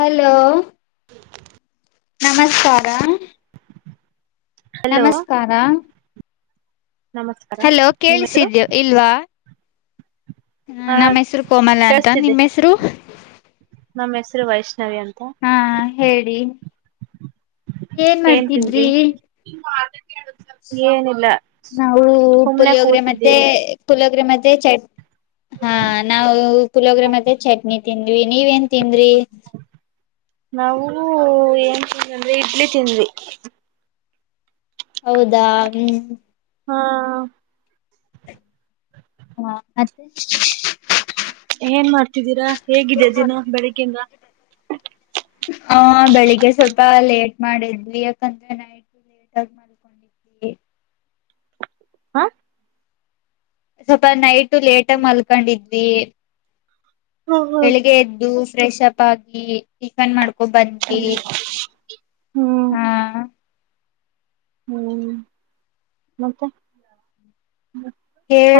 Hello ನಮಸ್ಕಾರ hello ನಮಸ್ಕಾರ ನಮಸ್ಕಾರ ಹಲೋ ನಿಮ್ ಹೆಸರು ಕೇಳಿಸಿದ್ಯ ಇಲ್ವಾ ಹ ನಮ್ಮ್ ಹೆಸರು ಕೋಮಲ ಅಂತ ನಿಮ್ಮ್ ಹೆಸರು ಮ ಹೆಸರ ವಾಯ್ಸ್ ಸರಿ ಅಂತ ಹಾ ಹೇಳಿ ಏನ್ ಮಾಡ್ತಿದ್ರಿ ಏನಿಲ್ಲ ನಾವು ಸುಮ್ನೆ ಪುಲಿಯೋಗ್ರೆ ಮತ್ತೆ ಕೂತಿದ್ದೀವಿ ಪುಲಕ್ ವ ಮ ಚ [unintelligible] ಹಾ ನಾವು ಪುಳಿವೊಗ್ರೆ ಮತ್ತೆ ಚಟ್ನಿ ವಿ ನೀವೆನ್ ತಿಂದ್ರಿ ನಾವು ಏನ್ ತಿಿಂದ ಅಂದ್ರೆ ಇಡ್ಲಿ ತಿಂದ್ವಿ ಹೌದಾ ಹ್ಮ್ ಹಾ ಹಾ ಹಾ ಮತ್ತೆ [inaudible] ಏನ್ ಮಾಡ್ತಿದ್ದೀರಾ ಹೇಗಿದೆ ದಿನ ಬೆಳಿಗ್ಿಂದ ಹ ಬೆಳಿಗ್ಗೆ ಸ್ವಲ್ಪ ಲೇಟ್ ಮಾಡಿದ್ವಿ ಯಾಕಂದ್ರೆ ನೈಟ್ ಹಾ ಸ್ವಲ್ಪ ನೈಟ್ ಲೇಟ್ಗ ಮಲ್ಕೊಂಡಿದ್ವಿ ಹ್ಮ್ ಬೆಳಿಗ್ಗೆ ಎದ್ದು ಫ್ರೆಶ್ ಅಪ್ ಆಗಿ ಟೆಫನ್ ಮಾಡು ಹೊ ಬಂದವಿ ಹ್ಮ್ ಹಾ ಹ್ಮ್ ಮತ್ತೆ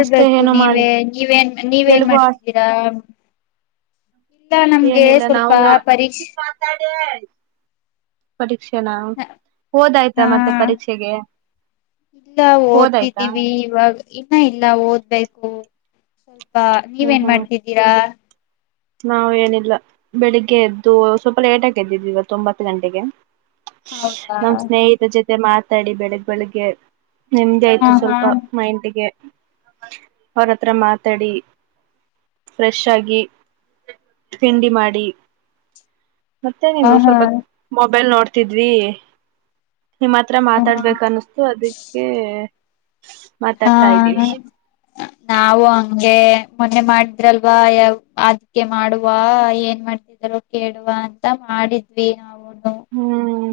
ಅಷ್ಟೇ ಏನು ಮಾಡಿ ನೀವೇ ನೀವೇನ್ ನೀವೇನ್ ಎಲ್ಗೂ ಮಾಡ್ತಿದ್ದೀರಾ ಇಲ್ಲ ನಮ್ಗೆ ಏನಿಲ್ಲ ಸ್ವಲ್ಪ ನಾವು ಮೆತ್ತೆಗೆ ಪರೀಕ್ಷೆ ಮಾತಾಡೆ ಪಠ [unintelligible] ಶಕ್ಷಣ ಹೋದಾಯ್ತಾ ಹಾ ಮತ್ತೆ ಪರೀಕ್ಷೆಗೆ ಇಲ್ಲ ಹೋದಾಯ್ತಾ ಓದ್ತಿದ್ದೀವಿ ಇವಾಗ ಇನ್ನ ಇಲ್ಲ ಓದ್ಬೇಕು ಸ್ವಲ್ಪ ಬಾ ನೀವೇನ್ ಮಾಡ್ತಿದ್ದೀರಾ ನಾವು ಏನಿಲ್ಲ ಬೆಳಿಗ್ಗೆ ಎದ್ದು ಸ್ವಲ್ಪ ಲೇಟಾಗಿ ಎದ್ದಿದ್ದೀವ ಒಂಬತ್ತು ಗಂಟೆಗೆ ಹೌದಾ ನಮ್ಮ ಸ್ನೇಹಿತ ಜೊತೆ ಮತ್ತೆ ಮಾತಾಡಿ ಬೆಳಗ್ಗೆ ಬೆಳಿಗ್ಗೆ ನೆಮ್ಮದಿ ಹಾ ಆಯ್ತು ಹಾ ಸ್ವಲ್ಪ ಮೈಂಡಿಗೆ ಅವರ ಹತ್ರ ಮಾತಾಡಿ ಫ್ರೆಶ್ ಆಗಿ ತಿಂಡಿ ಮಾಡಿ ಮತ್ತೆ ನೀಮ್ ಹಾ ಹಾ ಸ್ವಲ್ಪ ಮೊಬೈಲ್ ನೋಡ್ ಹತಿದ್ವಿ ನಿಮ್ಮ ಹತ್ರ ಹಾ ಮಾತಾಡ್ಬೇಕನ್ನಿಸತು ಅದಕ್ಕೆ ಹಾ ಮಾತಾಡ್ತಾ ಇದ್ದೀವಿ ಹಾ ನಾವು ಹಂಗೆ ಮೊನ್ನೆ ಮಾಡಿದ್ರಲ್ವಾ ಅದಕ್ಕೆ ಮಾಡುವ ಏನ್ ಮಾಡ್ತಿದಾರೋ ಕೇಳುವ ಅಂತ ಮಾಡಿದ್ವಿ ನಾವು ಹ್ಮ್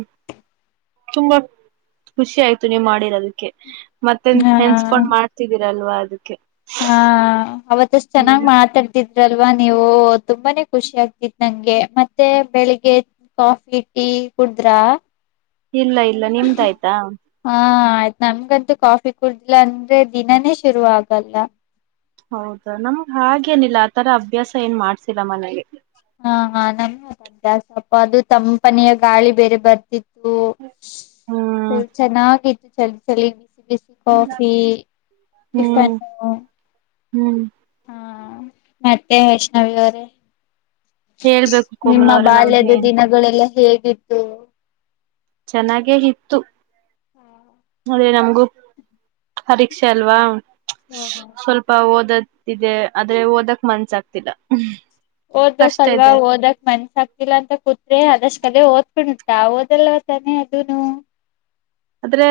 ತುಂಬಾ ಖುಷಿ ಆಯ್ತು ನೀವು ಮಾಡಿರದಕ್ಕೆ ಮತ್ತೆನ್ ಹಾ ನೆನ್ಸ್ಕೊಂಡ್ ಮಾಡ್ತಿದೀರಲ್ವ ಅದಕ್ಕೆೆ ಹಾ ಅವತ್ತಷ್ಟು ಚೆನ್ನಾಗ್ ಮಾತಾಡ್ತಿದ್ವಿ ಇದ್ರಲ್ವಾ ನೀವು ತುಂಬಾನೇ ಖುಷಿ ಆಗ್ತಿತ್ತು ನನಗೆ ಮತ್ತೆ ಬೆಳಿಗ್ಗೆ ಕಾಫಿ ಟೀ ಕುಡಿದ್ರ ಇಲ್ಲ ಇಲ್ಲ ನಿಮ್ದ ಆಯ್ತಾ ಆಯ್ತು ನಮಗಂತೂ ಕಾಫಿ ಕುಡುದಿಲ್ಲ ಅಂದ್ರೆ ದಿನಾನೇ ಶುರು ಆಗ್ ಅಲ್ಲ ಹೌದಾ ನಮ್ಗ್ ಹಾಗೇನಿಲ್ಲ ಆ ತರ ಅಭ್ಯಾಸ ಏನ್ ಮಾಡ್ಸಿಲ್ಲ ಮನೇಲಿ ಹಾ ಹ ನಮಗದು ಅಭ್ಯಾಸ ಅದು ತಂಪನಿಯ ಗಾಳಿ ಬೇರೆ ಬರ್ತಿತ್ತು ಹೂ ಹೂ ಹ್ಮ್ ಚೆನ್ನಾಗಿತ್ತು ಚಳ್ಚಳಿ ಬಿಸಿ ಕಾಫಿ ಹ್ಮ್ ಟಿಫನ್ನು ಹ್ಮ್ ಹಾ ಮತ್ತೆ ವೈಷ್ಣವಿ ಅವರೇ ಹೇಳ್ಬೇಕು ನಿಮ್ಮ ಕೋಮಲ ಅವ್ರೆ ಬಾಲ್ಯದ ನಮ್ದೇನ್ ದಿನಗಳೆಲ್ಲ ಹೇಗೆ ಎದ್ದು ಚೆನ್ನಾಗೆ ಇತ್ತು ಆದ್ರೆ ನಮಗೂ ಪರೀಕ್ಷೆ ಅಲ್ವಾ ಹ ಸ್ವಲ್ಪ ಓದದ ಇದೆ ಆದ್ರೆ ಓದಕ್ ಮನ್ಸ ಆಗ್ತಿಲ್ಲ ಕಷ್ಟ ಓದ್ಬೇಕಲ್ವಾ ಇದೆ ಓದಕ್ ಮನ್ಸ ಆಗ್ತಿಲ್ಲ ಅಂತ ಕೂತೆ ಆದಷ್ಟು ಕದೆ ಓದ್ಕೊಂಡ ತಾವು ಓದಲ್ವಾ ತಾನೆ ಅದುನು ಆದ್ರೆ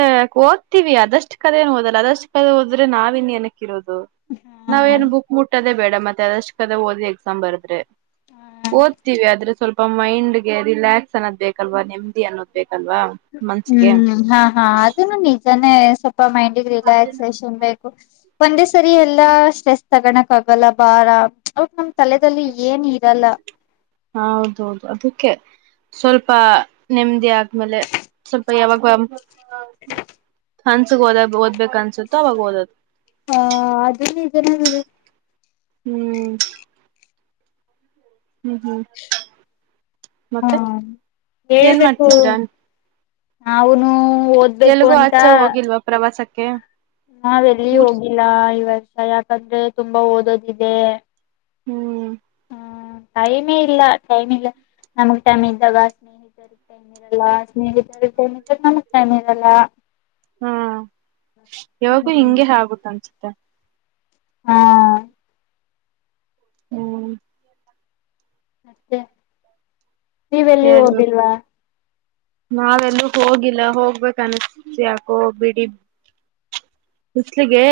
ಓದ್ತಿವಿ ಅದಷ್ಟು ಕದೆ ಏನು ಓದಲ್ಲ ಅದಷ್ಟು ಓದಿದ್ರೆ ನಾವಿನ್ನೇನು ಇನ್ನೇನ್ ಕಿರೋದು ನಾವ್ ಏನ್ ಬುಕ್ ಮುಟ್ಟದೇ ಬೇಡ ಮತ್ತೆ ಆದಷ್ಟು ಕದೆ ಓದಿ ಎಕ್ಸಾಮ್ ಬರೆದ್ರೆ ಓದ್ತೀವಿ ಆದ್ರೆ ಸ್ವಲ್ಪ ಮೈಂಡ್ ಗೆ ರಿಲ್ಯಾಕ್ಸ್ ಅನ್ನೋದ ಬೇಕಲ್ವಾ ನೆಮ್ಮದಿ ಅನ್ನೋದ ಬೇಕು ಅಲ್ವಾ ಮನ್ಸಿಗೆ ಹ್ಮ್ ಹಾ ಹಾ ಅದುನು ನಿಜಾನೇ ಸ್ವಲ್ಪ ಮೈಂಡ್ಗೆ ರಿಲ್ಯಾಗ್ಜೆಶನ್ ಬೇಕು ಒಂದೇ ಸರಿ ಎಲ್ಲಾ ಸ್ಟ್ರೆಸ್ ತಗಣಕಾಗಲ್ಲ ಆಗಲ್ಲ ಭಾರ ಅವಾಗ ನಮ್ ತಲೆದಲ್ಲಿ ಏನ್ ಇರಲ್ಲ ಹ ಹೌದೌದು ಅದಕ್ಕೆ ಸ್ವಲ್ಪ ನೆಮ್ಮದಿ ಆದ್ಮೇಲೆ ಸ್ವಲ್ಪ ಯಾವಾಗಾಮ ಹನ್ಸಗ್ ಓದ ಓದ್ಬೇಕು ಅನ್ಸುತ್ತೋ ಅವವಾಗ ಓದದು ಹಾ ಅದ ಇದದೆಲ್ಲ ಹ್ಮ್ ಹ್ಮ್ ಹ್ಮ್ ಹಾ ಮತ್ತೆ ಏನ್ ಮಾಡ್ತಿದೀರಾ ಅವನು ಎಲ್ಗೂ ಅಚೇ ಹೋಗಿಲ್ವಾ ಪ್ರವಾಸಕ್ಕೆ [unintelligible] ನಾವ್ ಎಲ್ಲಿ ಊರ್ ಹೋಗಿಲ್ಲ ಈ ವರ್ಷ ಯಾಕಂದ್ರೆ ತುಂಬಾ ಓದೋದಿದೆ ಹ್ಮ್ ಹ್ಮ್ ಟೈಮೇ ಇಲ್ಲ ಟೈಮ್ ಇಲ್ಲ ನಮಗ್ ಟೈಮ್ ಇದ್ದಾಗ ಸ್ನೇಹಿತರಿಗೆ ಟೈಮ್ ಇರಲ್ಲ ಸ್ನೇಹಿತರ ಟೈಮ್ ಇದ್ರ ನಮಗ್ ಟೈಮ್ ಇರಲ್ಲ ಹ್ಮ ಯವಾಗು ಹ್ಮ್ ಹಿಂಗೆ ಆಗುುತ್ತಂತ ಹತ್ತ ಹಾ ಹ್ಮ್ ಮತ್ತೆ ನೀವೆಲ್ಲಿ ಹೋಗಿಲ್ವಾ ನಾವೆಲ್ ಹೋಗಿಲ್ಲ ಹೋಗ್ಬೇಕ ಅನಿಸತು ಯಾಕೋ ಬಿಡಿ ಬಿಸಲಿಗೆ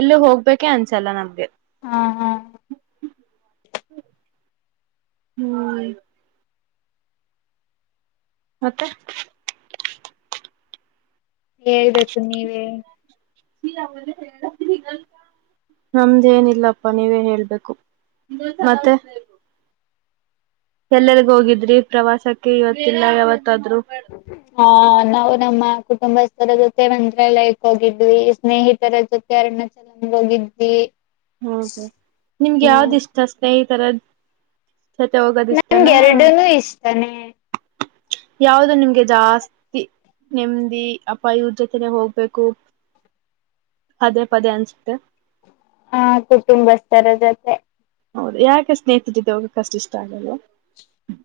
ಎಲ್ಲೂ ಹೋಗ್ಬೇಕೆ ಅನ್ಸಲ್ಲ ನಮ್ಗೆ ಹಾ ಹಾ ಹ್ಮಯ್ತು ಮತ್ತೆ ಹೇಳ್ಬೇಕು ನೀವೇ ನಮ್ದೇನಿಲ್ಲಪ್ಪಾ ನೀವೇ ಹೇಳ್ಬೇಕು ಮತ್ತೆ ಎಲ್ಲಲ್ಗ ಹೋಗಿದ್ರಿ ಪ್ರವಾಸಕ್ಕೆ ಇವತ್ತಿಲ್ಲ ಯಾವತ್ತಾದರೂ ಹ ನಾವು ನಮ್ಮ ಕುಟುಂಬಸ್ಥರ ಜೊತೆ ಒಂದ್ರೆ ಲೈಕ್ ಹೋಗಿದ್ವಿ ಸ್ನೇಹಿತರ ಜೊತೆ ಅಣ ಚಲಂದ ಹೋಗಿದ್ವಿ ಹೌದ ನಿಮ್ಗೆ ಹ್ಮ್ ಯಾವ್ದ್ ಇಷ್ಟಷ್ಟತ ಸರದ ನನ್ಗೆರಡುನು ಇಷ್ಟನೆ ಯಾವವು್ದ ನಿಮ್ಗೆ ಜಾಸ್ತಿ ನೆಮ್ಮದಿ ಅಪ ಇವರ ಜೊತೆನೆ ಹೋಗ್ಬೇಕು ಪದೇ ಪದೇ ಅನ್ಸುತ್ತೆ ಹ ಕುಟುಂಬಸ್ಥರ ಜೊತೆ ಹೌದು ಯಾಕೆ ಸ್ನೇಹಿತರಿದ್ದ ಹೋಗಕ್ಕಷ್ಟು ಇಷ್ಟ ಆಗದು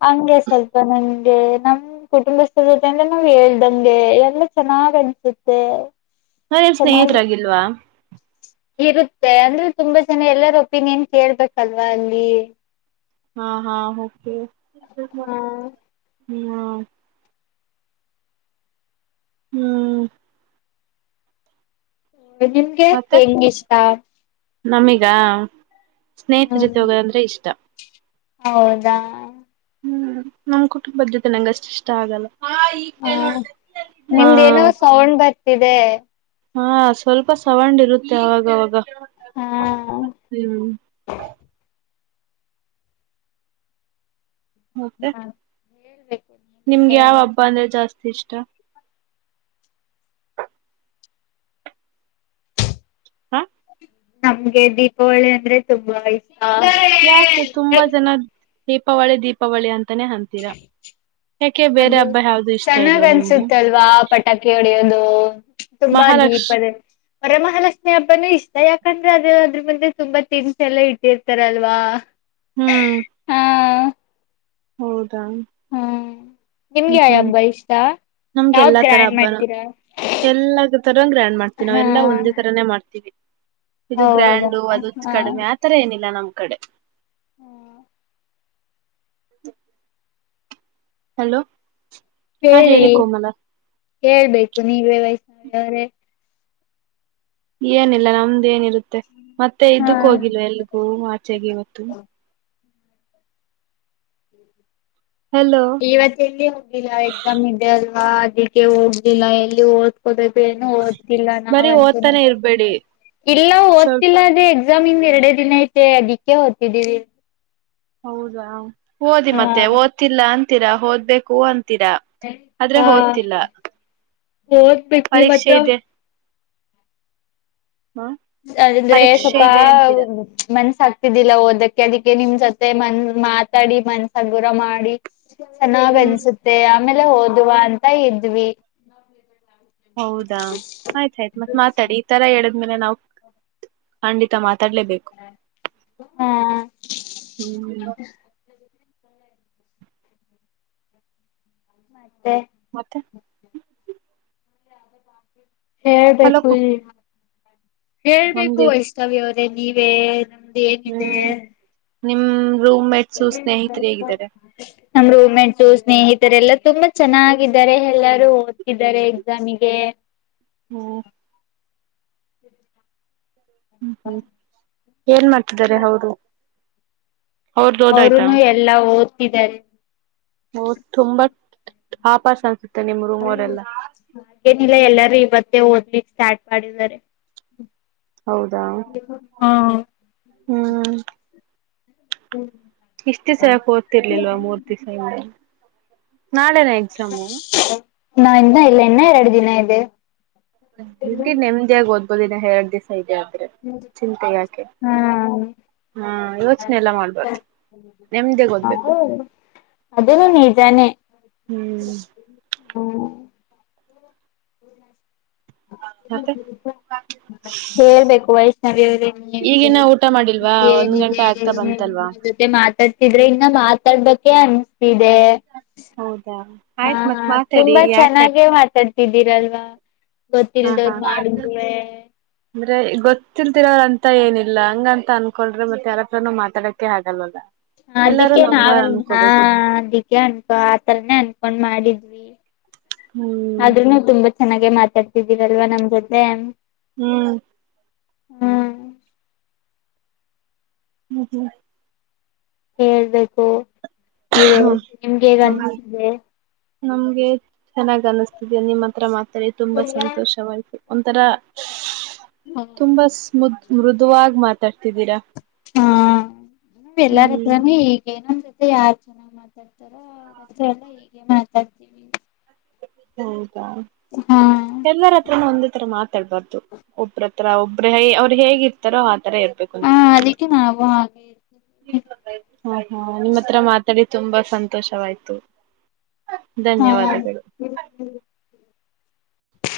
ಹಂಗೆ ಸ್ವಲ್ಪ ನನ್ ನಮ್ ಕುಟುಂಬಸ್ಥರ ಜೊತೆ ಅಂದ್ರೆ ನಾವ್ ಹೇಲದಂಗೆ ಎಲ್ಲ ಚೆನ್ನಾಗ್ ಅನ್ಸುತ್ತೆ ಹ ನಿನ್್ ಚೆನ್ನಾಗಿ ಸ್ನೇಹತ್ರಾಗಿಿಲ್ವಾ ಇರುತ್ತೆ ಅಂದ್ರೆ ತುಂಬಾ ಜನ ಎಲ್ಲರ ಒಪಿನಿಯನ್ ಕೇಳ್ಬೇಕಲ್ವಾ ಅಲ್ಲಿ ಹಾ ಹಾ ಓಕೆ. ಹ್ಮ. ಹ್ಮ್. ಹ್ಮ್. ನಿಮಗಿಂಗೆ ಹೆಂಗ ಇಷ್ಟ. ನಮಿಗಾ. ಸ್ನೇಹಿತ್ರ ಜೊತೆ ಹ್ಮ್ ಹೋಗೋದಂದ್ರೆ ಇಷ್ಟ. ಹೌದಾ. ಹ್ಮ್ ನಮ್ ಕುಟುಂಬದ ಜೊತೆ ನಂಗಗೆ ಅಷ್ಟು ಇಷ್ಟ ಆಗಲ್ಲ. ಹ್ಮ್ ಹ ನಿಮ್ದೇನೋ ಹಾ ಸೌಂಡ್ ಬರ್ ಇವೆ. ಹಾ ಸ್ವಲ್ಪ ಸವಂಡ್ ಇರುತ್ತೆ ಅವಾಗವಾಗ. ಹಾ ಹ್ಮ್. ಮತ್ತೆ. ಹೇಳ್ಬೇಕ್ ನಿಮ್ಗೆ ಯಾವ್ ಹಬ್ಬ ಅಂದ್ರೆ ಜಾಸ್ತಿ ಇಷ್ಟ. ಹಾ. ನಮ್ಗೆ ದೀಪಾವಳಿ ಅಂದ್ರೆ ತುಂಬಾ ಇಷ್ ಹ ಹಿಗರೇ ಯಾಕೆ ಹೈ. ತುಂಬಾ ಜನ ದೀಪಾವಳಿ ದೀಪಾವಳಿ ಅಂತ್ ಬೇರೆ ಅದು ಹಬ್ಬ ಯಾವ್ದು ಇಷ್ಟ ಚೆನ್ನಾಗ್ ಇಲ್ವಾ ನಿಮ್ಗೆ ಅನ್ಸುತ್ತಲ್ವಾ ಪಟಾಕಿ ಹೊಡಿಯೋದು ತುಂಬಾ ಮಹಾಲಕ್ಷ ದೀಪದದ್ ವರಮಹಾಲಕ್ಷ್ಮಿ ಹಬ್ಬನೂ ಇಷ್ಟ ಯಾಕಂದ್ರೆ ಅದೆ ಅದ್ರ ಮಂದೆ ತುಂಬಾ ತಿನ್ಸ ಎಲ್ಲ ಇಟ್ಟಿರ್ತಾರಲ್ವಾ. ಹ್ಮ್. ಹಾ ಹೌದಾ. ಹ್ಮ್. ನಿಮ್ಗೆ ಹ್ಮ್ ಯಾವ ಹ್ಮ್ ಹಬ್ಬ ಇಷ್ಟ ನಮ್ಗೆ ಯಾವ್ದ್ ಎಲ್ಲಾ ತರ ಗ್ರ್ಯಾಂಡ್ ಹಬ್ಬಾನ ಮಾಡ್ತೀರಾ ಎಲ್ಲ ತರ ಗ್ರ್ಯಾಂಡ್ ಮಾಡ್ತೀವಿ ನಾವ ಹಾ ಎಲ್ಲಾ ಒಂದೇ ತರಾನೇ ಮಾಡ್ತೀವಿ. ಇದು ಹೌದಾ ಗ್ರ್ಯಾಂಡು ಅದು ಕಡಿಮೆ ಆ ತರ ಏನಿಲ್ಲ ನಮ್ ಕಡೆ ಹ್ಮ್. ಹ್. ಹಲೋ. ಹಾ ಹೇಳಿ ಕೋಮಲ. ಹೇಳ್ಬೇಕು ನೀವೇ ವಯಸ್ [unintelligible] ಅವರೇ. ಏನಿಲ್ಲ ನಮ್ದ ಏನಿರುತ್ ಮತ್ತೆ ಮತ್ತೆ ಇದಕ್ಕ ಹಾ ಹೋಗಿಲ್ ಎಲ್ಗೂ ಆಚೆಗೆ ಇವತ್ತು. ಹಲೋ ಇವತ್ತು ಎಲ್ಲಿ ಹೋಗ್ಲಿಲ್ಲ ಎಕ್ಸಾಮ್ ಇದದೆ ಅ ಹಾ ಅದಕ್ಕೆ ಹೋಗ್ಲಿಲ್ಲ ಎಲ್ಲಿ ಓದ್ಕೋತ್ ಏನು ಓದ್ತಿಿಲ್ಲ ಬರೀ ನಾವಂತೂ ಓದ್ತಾನೆ ಇರ್ಬೇಡಿ ಇಲ್ಲ ಸ್ವಲ್ಪ ಓದ್ತಿಿಲ್ಲ ಅದೇ ಎಕ್ಸಾಮ ಇನ್ ಎರಡೇ ದಿನ ಐತೆ ಅದಕ್ಕೆ ಹೊತಿದ್ದೀವಿ ಹೌದಾ ಓದಿ ಮತ್ತೆ ಓದ್ತಿಲ್ಲ ಅಂತ ೀರಾ ಹೋಗ್ಬೇಕು ಅಂತ ರಾ ಆದ್ರೆ ಹೋದ್ತಿಲ್ಲ ಒತ್ಬೆಗ್ ಇವಗ್ತಾ ಹ ಅಂದ್ರೆ ಪರೀಕ್ಷೆ ಸ್ವಲ್ಪ ಇದೆ ಅಂತೀರಾ ಮನ್ಸ ಆಕ್ ಆತಿಲ್ಲ ಓದಕ್ಕೆ ಅದಕ್ಕೆ ನಿಮ್ ಜೊತೆ ಮನ್ ಮಾತಾಡಿ ಮನ್ಸಗುರ ಮಾಡಿ ಚೆನ್ನಾಗ್ ಹ್ಮ್ ಅನ್ಸುತ್ತೆ ಆಮೇಲೆ ಹೋದುವ ಅಂತ ಇದ್ವಿ ಹೌದಾ ಆಯ್ತ್ಾಯಯ್ತ್ು ಮತ್ತ್ ಮಾತಾಡಿ ಈ ತರ ಹೇಳದ್್ಮೇಲೆ ನಾವವು ಖಂಡಿತ ಮಾತ್ರ ತರ್ಲೇಬೇಕು ಹಾ ಹ್ಮ್ ಮತ್ತೆ ಮತ್ತೆ ಹಲೋ ಹೇಳ್ಬೇಕು ಕು ಇ ಹೇಳ್ಬೇಕು ನಮ್ದೇ ವೈಷವ್ಯ ಅವ್ರ ಮತ್ತೆ ನೀವೇ ಏನಿದೆ ನಿಮ್ಮ ನ್ರ ೆಂಟ್ಸು ಸ್ನೇಹಿತರೆಲ್ಲ ತುಂಬಾ ಚೆನ್ನಾಗಿದ್ದಾರೆ ಎಲ್ಲಾರು ಓದ್ತಿದ್ದಾರೆ ಎಕ್ಸಾಮಗೆ ಹ್ಮ್ ಹ್ಮ್ ಹ್ಮ್ ಏನ್ ಮಾಡ್ತಿದಿದ್ದಾರೆ ಹೌದು ಅವರುನು ಎಲ್ಲಾ ಓದ್ತಿದ್ದಾರೆ ಹ ತುಂಬಾ ಆಪಸ್ ಅನ್ಸುತ್ತೆ ನಿಮ್ ಹ ರೂಮ್ ಅವರೆಲ್ಲ ಹಾಗೇನಿಲ್ಲ ಎಲ್ಲಾರು ಇ ಮತ್ತೆ ಓದ್ಲಿ ಚಾಟ ಪಾಡಿ ಸಾರೆ ಹೌದಾ ಹಾ ಹ್ಮ್ ಹ್ಮ್ ಇಷ್ಟು ದಿಸಾ ಯಾಕ್ ಓದ್ತಿರ್ಲಿಲ್ವ ಮೂರ್ ದಿಸಇಂದ ನಾ ಳೆ ನಾ ಎಕ್ಸಾಮು ನಾಳೆನ್ನ ಇಲ್ಲ ಇನ್ನ ಎರಡು ದಿನ ಇದೆ ನಿಮ್ದೇ ನೆಮ್ಮದಿಯಾಗಿ ಓದ್ಬೋ ಒಂದಿನ ಎರಡ್ ದಿಸಾ ಇದೆ ಗ್ಯಾಪ್ ಹ್ಮ ಹಾ ಯೋಚನೆ ಎಲ್ಲಾ ಮಾಡ್ಬಾರ್ದು ನೆಮ್ಮದಿಯಾಗಿ ಓದ್ಬೇಕು ಅದನೂ ನೀಜಾನೆ ಹ್ಮ್ ಹ್ಮ ಮತ್ತೆ ಹೇಳ್ಬೇಕು ವೈಷ್ಣವಿ ಅವರೇ ನೀವೇ ಈಗಿನ ಹೇಳಿ ಊಟ ಮಾಡಿಲ್ವಾ ಒಂದ್ ಗಂಟೆ ನಂದೇನಿದೆ ಆಗ್ತಾ ಬಂತಲ್ವಾ ನಿಮ್ ಜೊತೆ ಮಾತಾಡ್ತಿದ್ರೆ ಇನ್ನ ಮಾತಾಡ್ ಹೇಳಬೇಕೇ ಅನ್ಸ್ತಿದೆ ಹೂ ಹಾ ತುಂಬಾ ಕಟ್ ಚೆನ್ನಾಗೆ ಮಾತಾಡ್ ಇದ್ದೀರಲ್ವಾ ಹಾ ಗೊತ್ತಿಲ್ದೋರು ಮಾಡಿದ್ರೆ ಹಾ ತ್ತಿಲ್ದೆ ಇರೋರು ಅಂತ ಏನಿಲ್ಲ ಹಂಗ ಅಂತ ಅನ್ಕೊಂಡ್ರೆ ಮತ್ತೆ ಯಾರತ್ರನು ಮಾತಾಡಕ್ಕೆ ಆಗಲ್ವಲ್ಲ ಎಲ್ಲಾರು ಅದಿಕ್ಕೆ ನಾವ ನಮ್ಮೋರ್ ಹಾ ಅನ್ಕೋಬೇಕು ಅದಿಕ್ಕೆ ಅನ್ಕೊ ಆತರನೇ ಅನ್ಕೊಂಡ್ ಮಾಡಿದ್ ದ್ವಿ ಹ್ಮ್ ಆದ್ರೂ ನೀವು ತುಂಬಾ ಚೆನ್ನಾಗಿ ಮಾತಾಡ್ ತಿದ್ದೀರಲ್ವಾ ನಮ್ ಜೊತೆ ಹ್ಮ್ ಹ್ಮ್ ಹ್ಮ ಹ್ಮ್ ಹೇಳ್ಬೇಕು ನೀವ್ ಹೇಳಿ ಹ್ಮ್ ನಿಮ್ಗೆ ಹೇಗ ಅನಿಸ್ತಿದೆ ನಮ್ಗೆ ಚೆನ್ನಾಗ್ ಅನಿಸ್ತಿದ ನಿಮ್ಮ ಹತ್ರ ಮಾತಾ ಡಿ ತುಂಬಾ ಸಂತೋಷವಾಯ್ತು ಒಂಥರಾ ತುಂಬಾ ಸ್ಮೂತ್ ಮೃದುವಾಗ ಮಾತಾಡ್ ಹಾ ಹ್ಮ್ ಎಲ್ಲಾರಿದ್ರ ಈಗ ಏನಂದ್ರೆ ರೇ ಯಾರ್ ಚೆನ್ನಾಗ್ ಮಾತಾಡ್ತಾರೋ ಅವ್ರ ಹತ್ರ ಎಲ್ಲ ಹೀಗೆ ಮಾತಾಡ್ತೀವಿ ಹ್ಮ ಹಾ ಕೆಲ್ವರ ಹತ್ರನು ಒಂದೇ ತರ ಮಾತಾಡ್ಬಾರ್ದು ಒಬ್ರ ಒಂತರ ಒಬ್ಬರೇ ಅವ್ರು ಹೇಗಿರ್ತರೋ ಹಾ ತರ ಇರಬೇಕು ಹ ಅದಕ್ಕೆ ನಾವು ಹಾಗೆ ಇರ್ತೀವಿ. ಹ ಹ ನಿಮ್ಮ ಹತ್ರ ಮಾತಾಡಿ ತುಂಬಾ ಸಂತೋಷವಾಯ್ತು ಧನ್ಯವಾದಗಳು ಹ್ಮ್